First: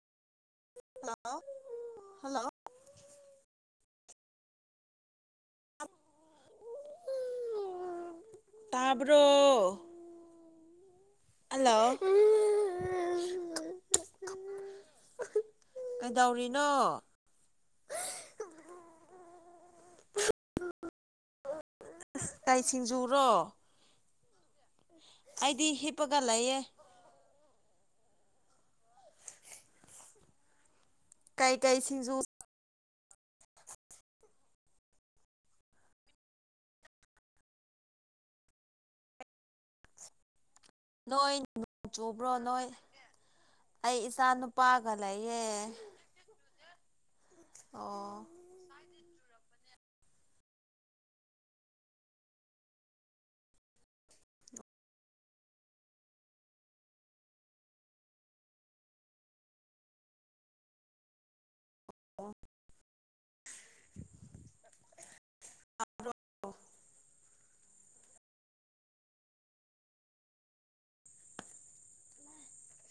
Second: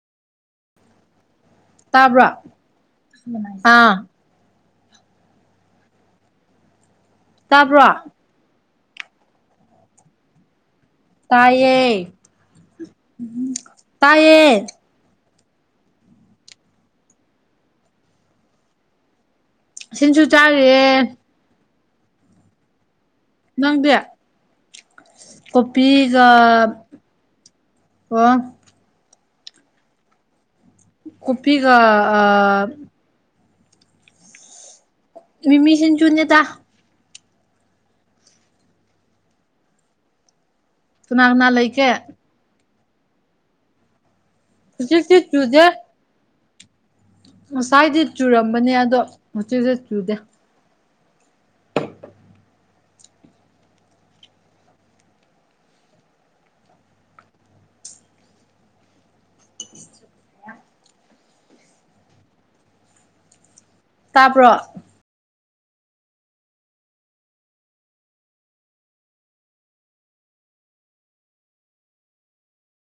hello ꯇꯥꯕ꯭ꯔꯣ hello ꯑꯥ ꯇꯥꯕ꯭ꯔꯣ ꯇꯥꯕ꯭ꯔꯣ ꯍꯜꯂꯣ ꯇꯥꯏꯌꯦ ꯇꯥꯏꯌꯦ ꯀꯩꯗꯧꯔꯤꯅꯣ ꯁꯤꯟꯖꯨ ꯆꯥꯔꯤꯌꯦ ꯀꯩ ꯁꯤꯡꯖꯨꯔꯣ ꯅꯪꯗꯤ ꯑꯩꯗꯤ ꯍꯤꯞꯄꯒ ꯀꯣꯄꯤꯒ ꯂꯩꯌꯦꯦ ꯋꯥ ꯀꯣꯄꯤꯒ ꯀꯩꯀꯩ ꯁꯤꯡꯖꯨ ꯃꯤ ꯃꯤꯁꯤꯟ ꯆꯨꯅꯦ ꯀꯅꯥ ꯅꯣꯏ ꯀꯅꯥ ꯂꯩꯒꯦ ꯣꯡ ꯆꯨꯕ꯭ꯔꯣ ꯅꯣꯏ ꯑꯩ ꯏꯆꯥ ꯅꯨꯨ ꯄꯥꯒ ꯍꯧꯖꯤꯛꯇꯤ ꯂꯩꯌꯦ ꯆꯨꯗꯦ ꯉꯁꯥꯏꯗꯤ ꯑꯣ ꯆꯨꯔꯝꯕꯅꯦ ꯑꯗꯣ ꯍꯧꯆꯤꯁꯨ ꯆꯨꯗꯦ ꯑ ꯇꯥꯕ꯭ꯔꯣ [unintelligible]